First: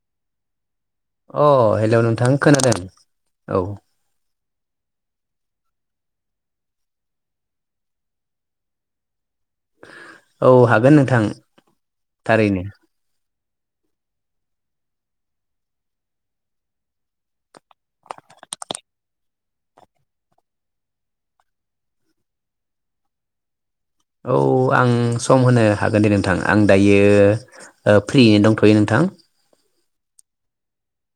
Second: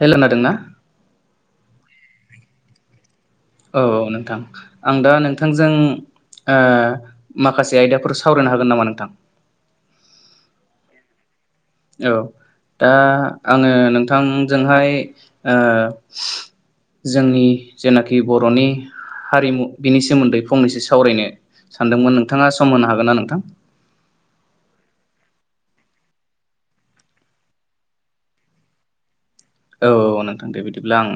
हेल' नादोंना अ हेल' नोंथां खोनादों। औ औ नोंथां। आं दा नोंथांजों ओ माखासे आयदाफोर सावरायनो हागोन नामा नोंथां? औ हागोन नोंथां। औ थारैनो दा आङो नोंथांजोंहाय ओ जोंनि जेनाखि बर'नि हारिमु बिनि सोमोन्दै फंनैसो सावरायनो सानदोंमोन, नोंथाङा सम होनो हागोन ना नोंथां? औ आं सम होनो हागोन दे नोंथां, आं दायो फ्रियैनो दंथ'यो नोंथां। औ औ नोंथां दे बिदिब्ला आं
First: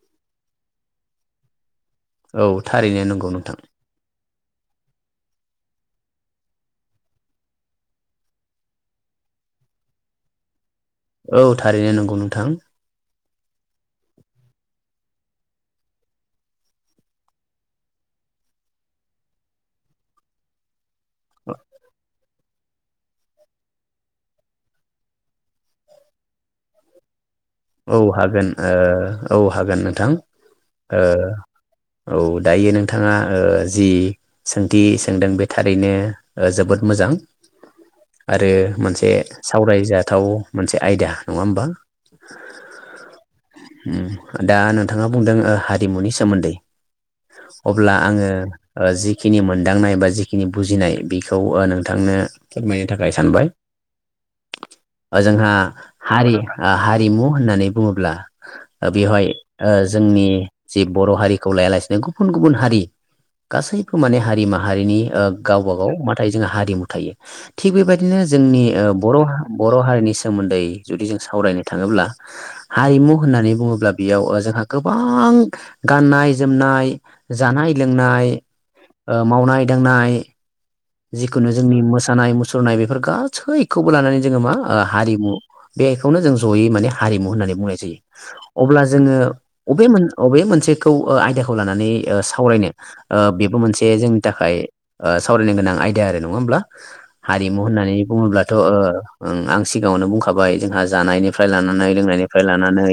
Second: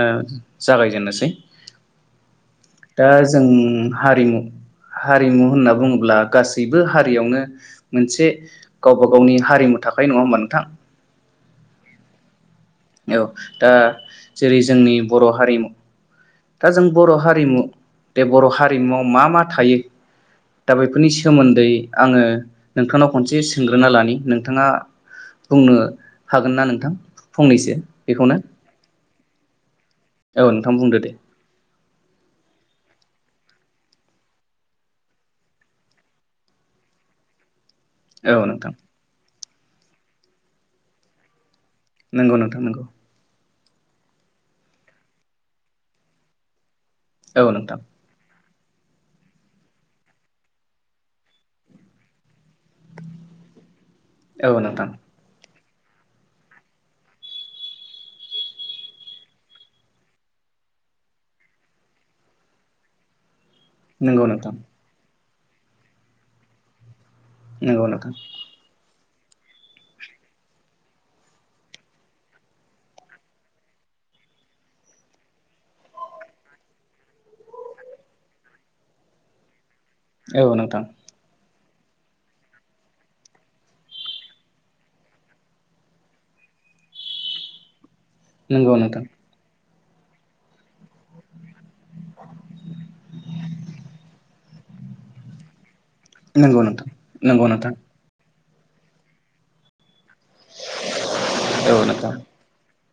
ओ जागायजेननोसै औ थारैनो दा नंगौ जों नोंथां हारिमु- हारिमु होनना बुङोब्ला गासैबो हारियावनो मोनसे गावबा गावनि हारिमु थाखायो। नङा होमबा नोंथां? औ थारैनो नंगौ नोंथां। औ दा जेरै- जोंनि बर' हारिमु दा जों बर' हारिमु, बे बर' हारिमुवआव मा मा थायो? दा बे बेफोरनि सोमोन्दै आङो नोंथांनाव खनसे सोंग्रोना लानि। नोंथाङा बुंनो हागोन ना नोंथां? फंनैसो औ बेखौनो हागोन, ओ औ हागोन नों औ नोंथां बुंदो दे औ दायो नोंथाङा जि सोंथि सोंदों बे थारैनो जोबोद मोजां। औ आरो नोंथां मोनसे सावरायजाथाव मोनसे आयदा नङा होमबा? नंगौ नोंथां नगौ। उम दा नोंथाङा बुंदों ओ हारिमुनि सोमोन्दै औ नोंथां अब्ला आङो जिखिनि मोनदांनाय बा जिखिनि बुजिनाय बेखौ नोंथांनो फोरमायनो थाखाय सानबाय। औ नोंथां जोंहा हारि आ हारिमु होननानै बुङोब्ला बेवहाय ओ जोंनि जि बर' हारिखौ लायालासेनो गुबुन गुबुन हारि गासैबो माने नंगौ नोंथां हारि-माहारिनि ओ गावबा गाव माथायो जों हारिमु थायो। थिग बे नंगौ नोंथां बायदिनो जोंनि ओ बर'- बर' हारिनि सोमोन्दै जुदि जों सावरायनो थाङोब्ला, हारिमु होननानै बुङोब्ला बेयाव जोंहा गोबां गाननाय, जोमनाय, जानाय, लोंनाय ओ मावनाय दांनाय औ नोंथां जिखुनु जोंनि मोसानाय, मुसुरनाय बेफोर गासैखौबो लानानै जोङो मा हारिमु, बेखौनो जों जयै माने हारिमु होननानै बुंनाय जायो। नंगौ अब्ला नोंथां जोङो अबे मोन- अबे मोनसेखौ ओ आयदाखौ लानानै सावरायनो बेबो मोनसे जोंनि थाखाय ओ सावरायनो गोनां। आयदा आरो नङा होमब्ला? नंगौ नोंथां नंगौ हारिमु नोंथां होननानै बुङोब्ला थ' ओ ओं आं सिगाङावनो बुंखा जाबाय जोंहा जानायनिफ्राय औ लानानै नोंथां लोंनायनिफ्राय लानानै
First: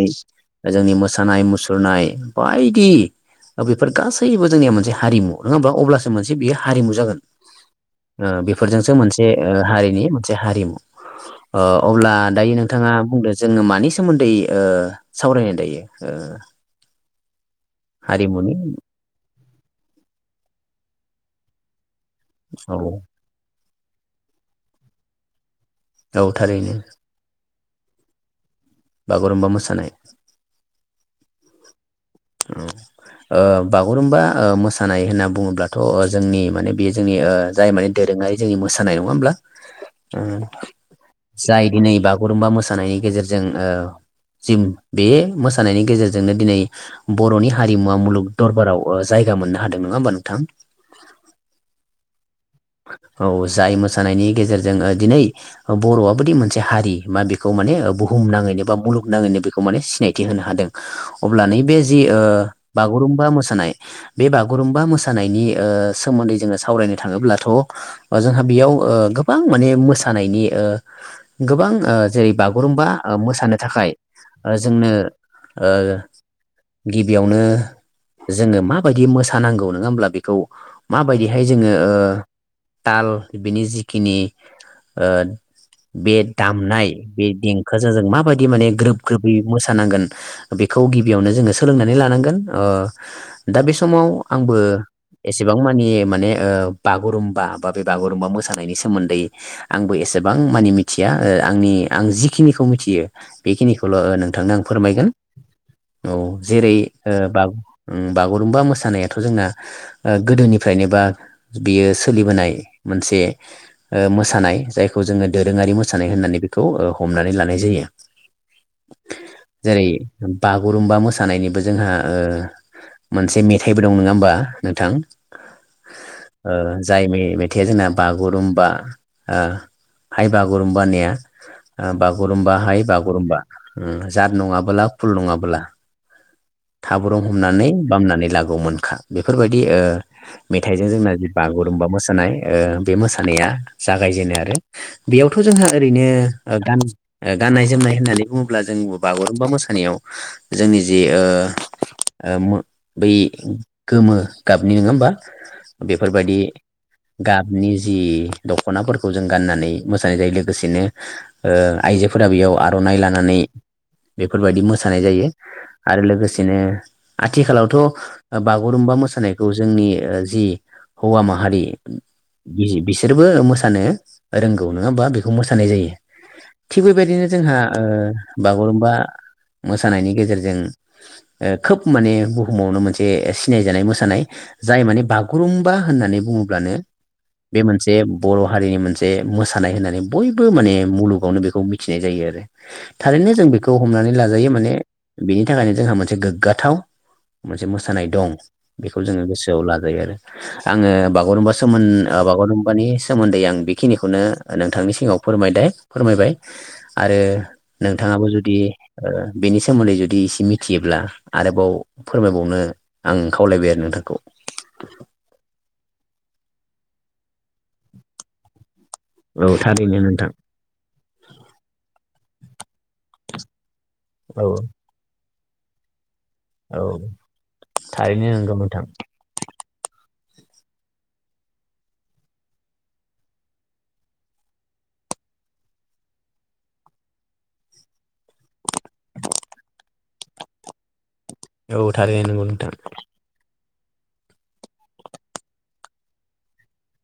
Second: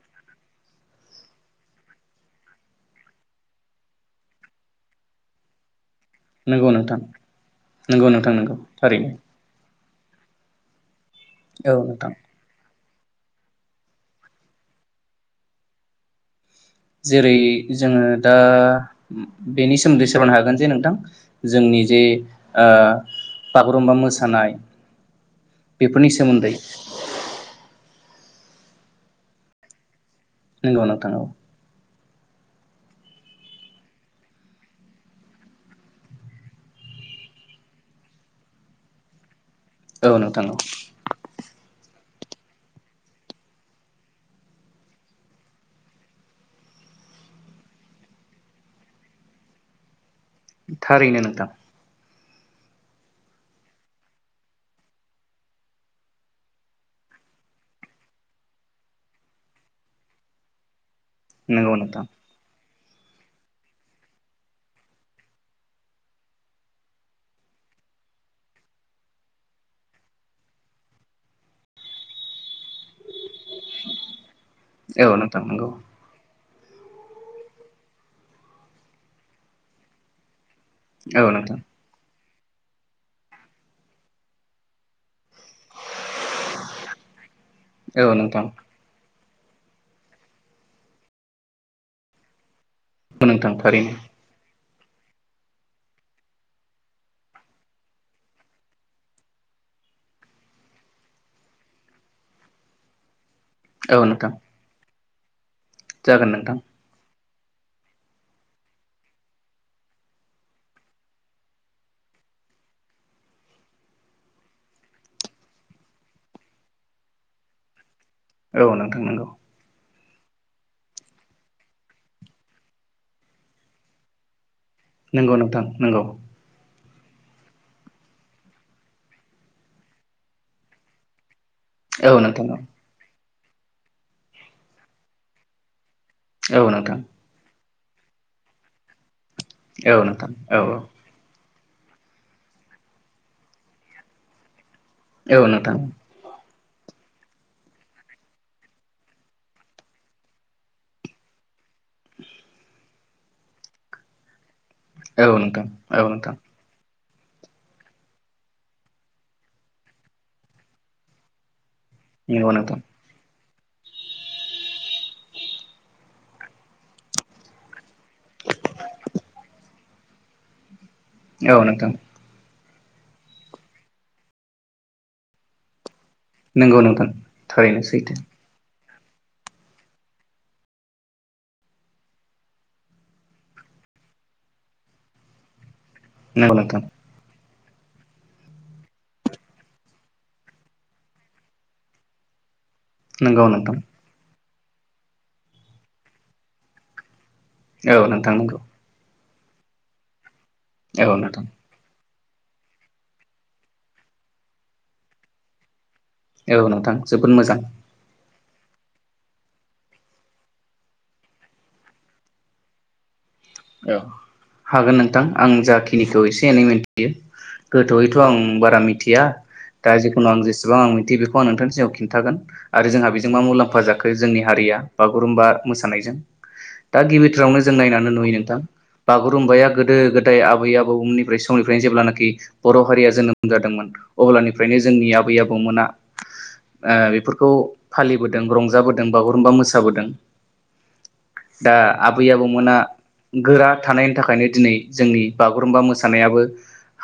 जोंनि मोसानाय मुसुरनाय बायदि बेफोर गासैबो जोंनि मोनसे हारिमु नङा होमबा अब्लास मोनसे बियो नंगौ हारिमु नोंथां जागोन। नंगौ ओ नोंथां नंगौ बेफोरजोंसो थारैनो मोनसे ओ हारिनि मोनसे हारिमु। ओ औ नोंथां अब्ला दायो नों थाङा बुंदो जोङो मानि सोमोन्दै ओ सावरायनो दायो? ओ जेरै- जोङो दा हारिमुनि बेनि सोमोन्दै सावरायनो हागोन जे नोंथां जोंनि जे आ औ बागुरुमबा मोसानाय बेफोरनि औ सोमोन्दै थारैनो बागुरुम्बा मोसानाय नंगौ नोंथां औ। उम ओ बागुरुम्बा ओ मोसानाय होनना बुङोब्लाथ' ओ जोंनि माने बेयो जोंनि ओ जाय माने दोरोङारि जोंनि मोसानाय नङा होमब्ला? औ उम नोंथां औ जाय दिनै बागुरुमबा मोसानायनि गेजेरजों ओ जों बे मोसानायनि गेजेरजोंनो दिनै बर'नि हारिमुवा मुलुग दरबाराव जायगा मोननो हादों नङा होमबा नों थारैनो नोंथां। औ जाय मोसानायनि गेजेरजों दिनै बर'आबोदि मोनसे हारि मा बेखौ माने बुहुम नाङैनो बा मुलुगनााङैनो बेखौ माने सिनायथि होनो हादों। अब्ला नंगौ नैबे जि नोंथां ओ बागुरुम्बा मोसानाय बे बागुरुम्बा मोसानायनि ओ सोमोन्दै जोङो सावरायनो थाङोब्ला थ' ओ जोंहा बेयाव ओ गोबां माने मोसानायनि ओ गोबां ओ जेरै बा गुरुम्बा मोसानो थाखाय जोंनो औ नोंथां नंगौ ओ गिबियावनो जोङो माबायदि मोसानांगौ नोङा होमब्ला बेखौ औ माबायदिहाय नोंथां जोङो ओ ताल बिनि जिखिनि ओ बे दामनाय बे देंखोजों औ जों नोंथां माबायदि माने ग्रोब ग्रोबै मोसानांगोन बेखौ गिबियावनो जोङो सोलोंनानै लानांगोन। अ नोंथां दा बे थारैनो समाव आंबो एसेबां मानि माने ओ बाग गुरुम्बा बा बे बागुरुम्बा मोसानायनि सोमोन्दै आंबो एसेबां मानि मिथिया ओ आंनि आं जिखिनिखौ मिथियो औ बेखिनिखौल' नोंथां नोंथांनो आं फोरमायगोन। औ जागोन नोंथां जेरै ओ उम बागुरुमबा मोसानायाथ' जोंना ओ गोदोनिफ्रायनो बा बियो सोलिबोनाय मोनसे ओ मोसानाय जायखौ जोंङो दोरोङारि मोसानाय होननानै बेखौ ओ हमनानै लानाय जायो। औ नोंथां नोंगौ। बागुरुमबा मोसानायनिबो जोंहा ओ मोनसे मेथाइबो दं नोङा होमबा? नोंथां नंगौ नोंथां नंगौ। ओ जाय मेथाइया जोंना बागुरुम्बा ओ हाइ बागुरुम्बा होननाया। औ नोंथां बागुरुम्बा हाय बागुरुम्बा। उम जाद नङाबोला खुल नङाबोला औ औ नोंथां थाब्रुम हमनानै बामनानै लागौमोनखा। बेफोरबायदि ओ औ नोंथां औ मेथाइजों जोंना बागुरुम्बा मोसानाय ओ बे मोसानाया जागायजेनो आरो। औ बेयावथ' औ जोंहा नोंथां ओरैनो ओ गान गाननाय जोमनाय होननानै बुङोब्ला जों बागुरुमबा मोसानायाव जोंनि जे ओ ओ बै गोमो गाबनि नङा होमबा औ नोंथां बे औ नोंथां बेफोरबायदि गाबनि जि दख'नाफोरखौ जों गाननानै मोसानाय जायो लोगोसेनो ओ आइजोफोरा नंगौ बेयाव नोंथां आर'नाइ लानानै बेफोरबायदि मोसानाय जायो आरो लोगोसेनो आथिखालावथ' ओ बागुरुमबा मोसानायखौ जोंनि ओ जि हौवा औ माहारि नोंथां बिहि बिसोरबो मोसानो रोंगौ नंङा होमबा बेखौ मोसानाय जायो। नंगौ थिग नोंथां बेबायदिनो जोंहा थारैनो ओ सैथो बागुरुमबा मोसानायनि गेजेरजों ओ खोब माने बुहुमावनो मोनसे सिनायजानाय मोसानाय जाय माने बागुरुम्ब होननानै नंगौ बुङोब्लानो नोंथां बे मोनसे बर' हारिनि मोनसे मोसानाय होननानै बयबो माने मुलुगावनो बेखौ मिथिनाय जायो आरो। थारैनो नंगौ जों बेखौ नोंथां हमनानै लाजायो माने बे बेनि थाखायनो जोंहा मोनसे गोग्गाथाव। मोनसे औ मोसानाय दं नोंथां नंगौ बेखौ जोंङो गोसो दवला लाजायो आरो आंङो औ नोंथां बागुरुमबा सोमोन बागुरुम्बानि सोमोन्दै आं बेखिनिखौनो नोंथांनि सिगाङाव फोरमायबाय। फोरमायबाय औ नोंथां आरो जोबोद मोजां नोंथाङाबो जुदि जुदि बेनि सोमोन्दै जुदि एसे मिथियोब्ला आरोबाव फोरमायबावनो आं। खावलायबाय आरो औ नोंथांखौ हागोन नोंथां। आं जाखिनिखौ एसे एनै मिथियो गोथौयैथ' आं बारा मि थिया औ दा थारैनो जिखुन नोंथां आं जेसेबां आं मिथियो बेखौ आं नोंथांनि सिगाव खिन्थागोन। आरो जोंहा बेजों मा मुलाम्फा जाखो जोंनि औ हारिया बा बागुरुमबा मोसानायजों। औ दा गिबिथारावनो जों नायनानै थारैनो नंगौ नुयो। नोंथां बागुरुम्बाया गोदो गोदो गोदाय आबै आबौमोननिफ्राय समनिफ्रायनो जेब्लानाखि बर' हारिया जोनोम जादोंमोन, अब्लानिफ्रायनो जोंनि आबै आबौमोना बेफोरखौ फालिबोदों रंजाबोदों बागुरुम्बा मोसाबोदों। दा औ आबै थारैनो नंगौ नोंथां आबौमोना गोरा थानायनि थाखायनो दिनै जोंनि बागुरुम्बा मोसानायाबो,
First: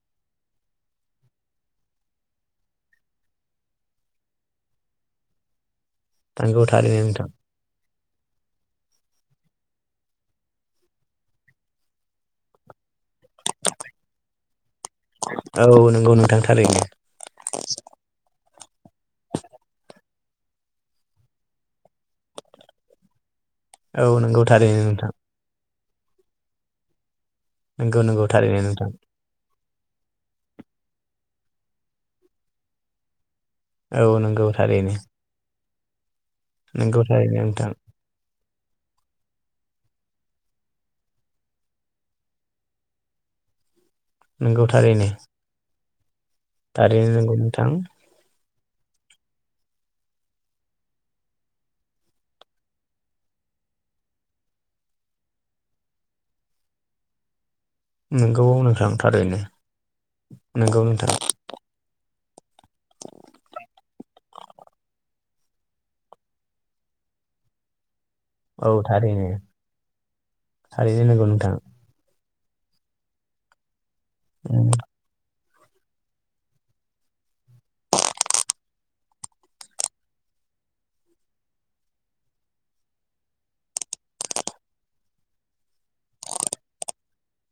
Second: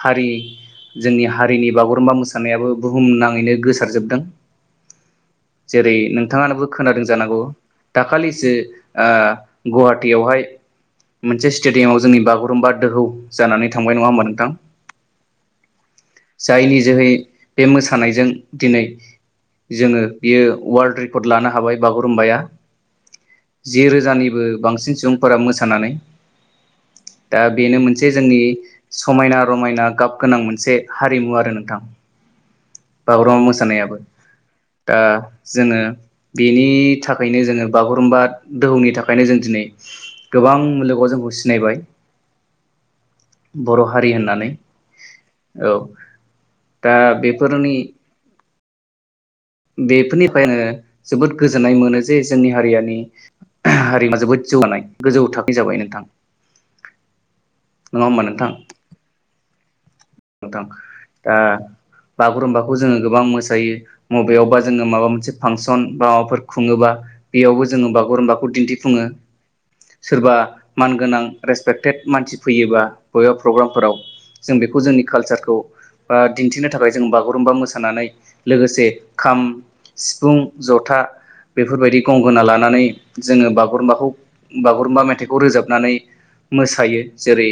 हारि जोंनि हारिनि बागुरुम्बा मोसानायाबो बुहुमनाङैनो गोसारजोबदों। जेरै नोंथाङानोबो नंगौ थारैनो खोनादों नोंथां जानांगौ। दाखालिसो गुवाहाटियावहाय मोनसे स्टेडियामाव जोंनि बागुरुम्बा दोहौ जानानै थांबाय नङा होमबा नोंथां? औ नंगौ नोंथां जायनि थारैनो जोहै बे मोसानायजों दिनै जोङो बियो वर्ल्ड रेकर्ड लानो हाबाय बागुरुम्बाया जि औ नंगौ रोजानिबो थारैनो बांसिन नोंथां सुबुंफोरा मोसानानै दा बेनो नंगौ मोनसे नंगौ जोंनि थारैनो नोंथां समायना रमायना गाब गोनां मोनसे हारिमु आरो नोंथां बागुरुम्बा मोसा नायाबो औ नंगौ थारैनो जोङो बेनि नंगौ थाखायनो थारैनो जोङो नोंथां बागुरुम्बा दोहौनि थाखायनो जों दिनै गोबां लो गो जोंखौ सिनायबाय। बर' हारि होननानै नंगौ थारैनो औ दा थारैनो नंगौ नोंथां बेफोरनि बेफोरनिफ्राय आङो जोबोद गोजोननाय मोनो जे जोंनि हारियानि हारिया जोबोद जौगानाय गोजौ थाखोनि जाबाय नोंथां। नङा होमबा नोंगौ नोंथां थारैनो। नोंथां दा बागुरुम्बाखौ जोङो गोबां मोसायो मबेयावबा जोङो माबा मोनसे फांसन बा माबाफोर खुङोबा बेयावबो जोङो बाग‌ बागुरुम्बाखौ औ दिन्थिफुङो। थारैनो सोरबा मान थारैनो गोनां नंगौ नोंथां रेसपेक्टेट मानसि फैयोबा बबेबा प्रग्रामफोराव जों उम बेखौ जोंनि कालसारखौ बा दिन्थिनो थाखाय जों बागुरुमबा मोसानानै लोगोसे खाम, सिफुं, जथा बेफोरबायदि गंगोना लानानै जोङो बागुरुमबाखौ बागुरुम्बा मेथाइखौ रोजाबनानै मोसायो। जेरै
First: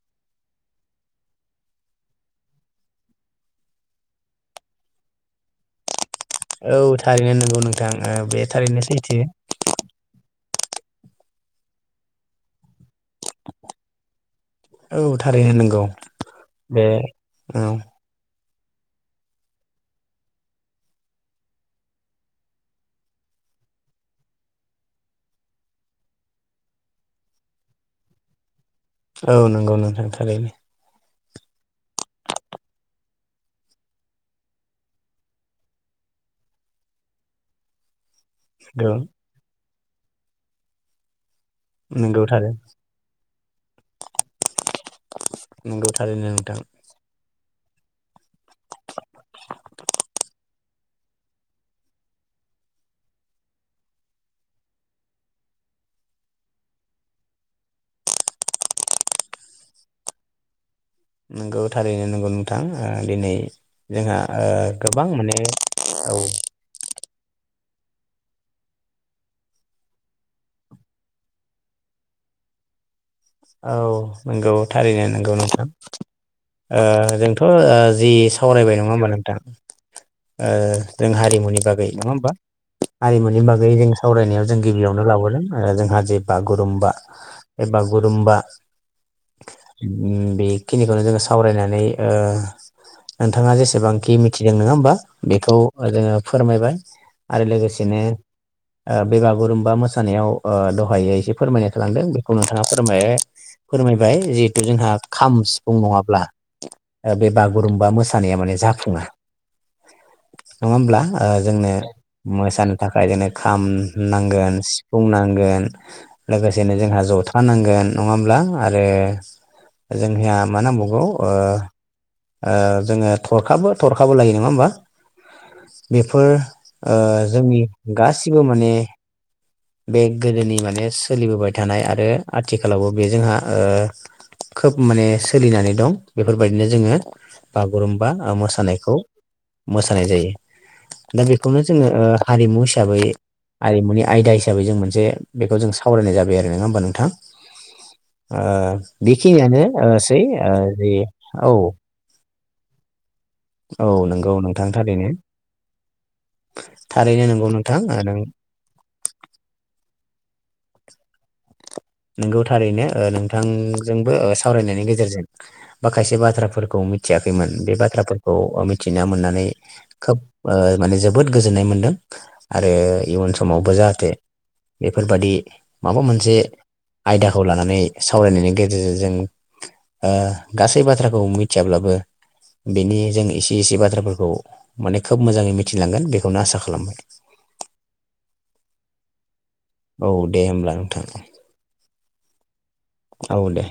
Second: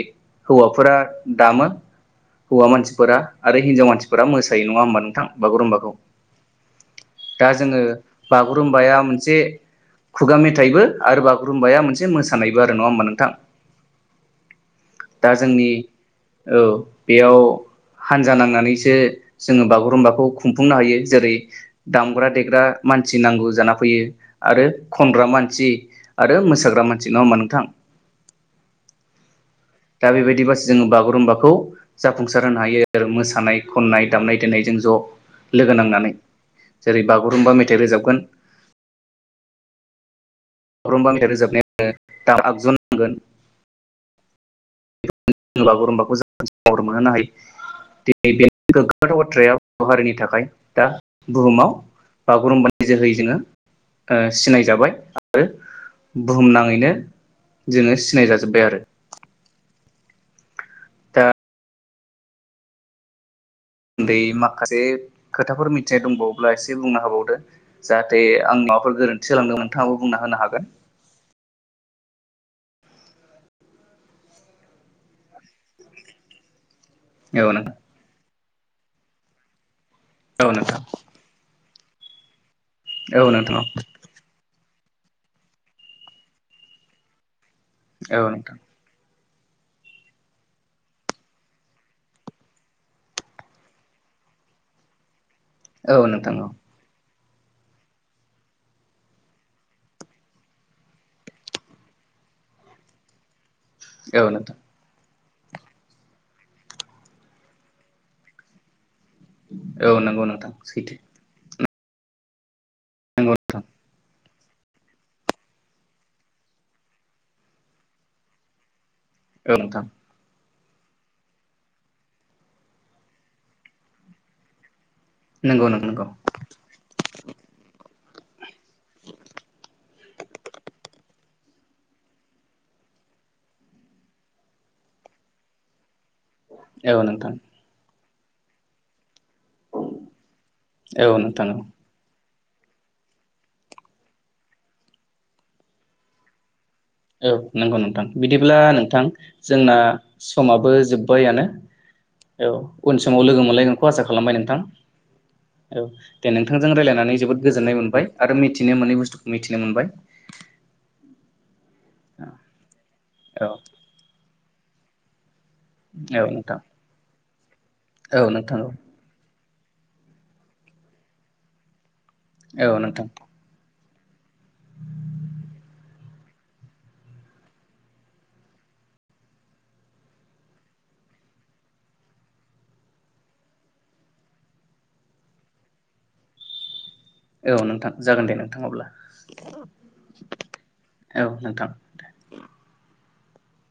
हौवाफोरा दामो। हौवा मानसिफोरा आरो हिनजाव मानसिफोरा मोसायो नङा होमबा नोंथां बागुरुम्बाखौ। औ थारैनो दा नोंगौ जोङो नोंथां ओ बे थारैनो सैथो। थाइबो आरो बागुरुम्बाया मोनसे मोसानायबो आरो नङा होमबा नों नोंथां औ दा थारैनो जोंनि नंगौ बे औ औ। जांनानानैसो जोङो बागुरुम्बाखौ खुंफुंनो हायो जेरै दामग्रा देग्रा मानसि नांगौ जाना फैयो आरो खनग्रा मानसि आरो मोसाग्रा मानसि। नङा होमबा नोंथां? औ नंगौ। नोंथां दा थारैनो बेबायदिबासो जोङो बागुरुम्बाख खौ जाफुंसार होनो हायो मोसानाय खननाय दामनाय देनायजों ज' लोगो नांनानै जेरै बागुरुम्बा मेथाइ रोजाबगोन गो रुमबां‌ मेथाइ रोजाब नंगौ [unintelligible] दाम थारै आगजु नांगोन। बे नंगौ बागुरुम्बाखौ जों थारैनो नोंथां महर मोनहोनो हायो। बेनि गोग्गाथाव बाथ्राया बर‌' हारिनि थाखाय दा बुहुमाव बागुरुम्बानि जोहै जोङो ओ सिनायजाबाय आरो बुहुम नाङैनो जोङो सिनाय जाजोब्बाय आरो। दा नंगौ। थारैनो नंगौ नोंथां ओ दिनै मोन्दै जोंहा ओ माखासे गोबां माने खोथाफोर मिथिनाय औ दंबावोब्ला एसे बुंनो हाबावदो। जाहाथे आं माबाफोर गोरोन्थि जालांदोंबा नोंथाङाबो बुंना होनो हागोन। औ नंगौ थारैनो नोंगौ नोंथां। ओ जोंथ' औ ओ जि सा सावरायबाय नङा होमबा नोंथां। ओ नोंथां जों हारिमुनि बागै नङा होमबा? औ हारिमुनि नोंथां बागै जों सावरायनायाव जों गिबियावनो लाबोदों आरो जोंहा जे बागुरुम्बा औ गुरुमबा। नोंथां उम बेखिनिखौनो जोङो सावरायनानै ओ नोंथाङा जेसेबांखि मिथिदों नङा होमबा? बेखौ औ नोंथां औ जोङो नोंथां फोरमायबाय। आरो लोगोसेनो‌ ओ बे बागुरुम्बा मोसानायाव ओ दहायो एसे फोरमायनाय थांलांदों बेखौनो ओ फोरमायहै। फोरमायबाय औ नोंथां जिहेतु जोंहा खाम सिफुं नङाब्ला बे बागुरुम्बा मोसानाया माने जाफुङा। औ नंगौ नोंथां नङा सैथो होमब्ला ओ जोंनो मोसानो थाखाय जोंनो नंगौ खाम नोंथां नांगोन सिफुंनांगोन लोगोसेनो जोंहा जथा नांगोन नङाब्ला आरो औ नोंथां जोंहा मा नांबावगौ ओ ओ जोङो थरखाबो थरखाबो लायो नङा होमबा। नंगौ नों नंगौ बेफोर ओ जोंनि गासिबो माने बे गोदोनि माने सोलिबोबाय थानाय आरो आथिखालावबो बे जोंहा ओ खोब माने सोलिनानै दं। बेफोरबायदिनो जोङो औ नोंथां बागुरुम्बा मोसानायखौ मोसानाय जायो औ दा नोंथां औ बेखौनो जोङो ओ हारिमु हिसाबै हारिमुनि आयदा हिसाब बै जों मोनसे बेखौ जों सावराय जाबाय आरो नङा होनबा नों औ नोंगौ नोंथां बिदिब्ला नोंथां बेखिनियानो जोंना ओ सै ओ समाबो जि जोब्बायानो औ औ उनस समाव लोगो औ मोनलायगोनखौ आसा नंगौ खालामबाय नोंथां थारैनो औ दे नोंथांजों रायजलायनानै थारैनो जोबोद नंगौ गोजोननाय नोंथां ओ मोनबाय नों आरो मिथिनो मोनै बुस्थुखौ मिथिनो मोनबाय। नोंगौ थारैनो ओ औ नोंथांजोंबो ओ सावरायनायनि गेजेरजों माखासे औ नोंथां बाथ्राफोरखौ मिथियाखैमोन बे औ बाथ्राफोरखौ नोंथां मिथिना मोननानै खोब ओ माने जोबोद गोजोननाय मोन्दों। औ आरो नोंथां इयुन समावबो जा थे बेफोरबायदि माबा मोन से आयदाखौ लानानै सावरायनायनि गेजेरजों जों ओ गासै बाथ्राखौ मिथियाब्लाबो बेनि जों एसे एसे बाथ्राफोरखौ माने खोब मोजाङै मिथिलांगोन बेखौनो आसा खालामबाय। औ नोंथां जागोन दे नोंथां अब्ला। औ दे होमब्ला नोंथां। औ नोंथां औ दे।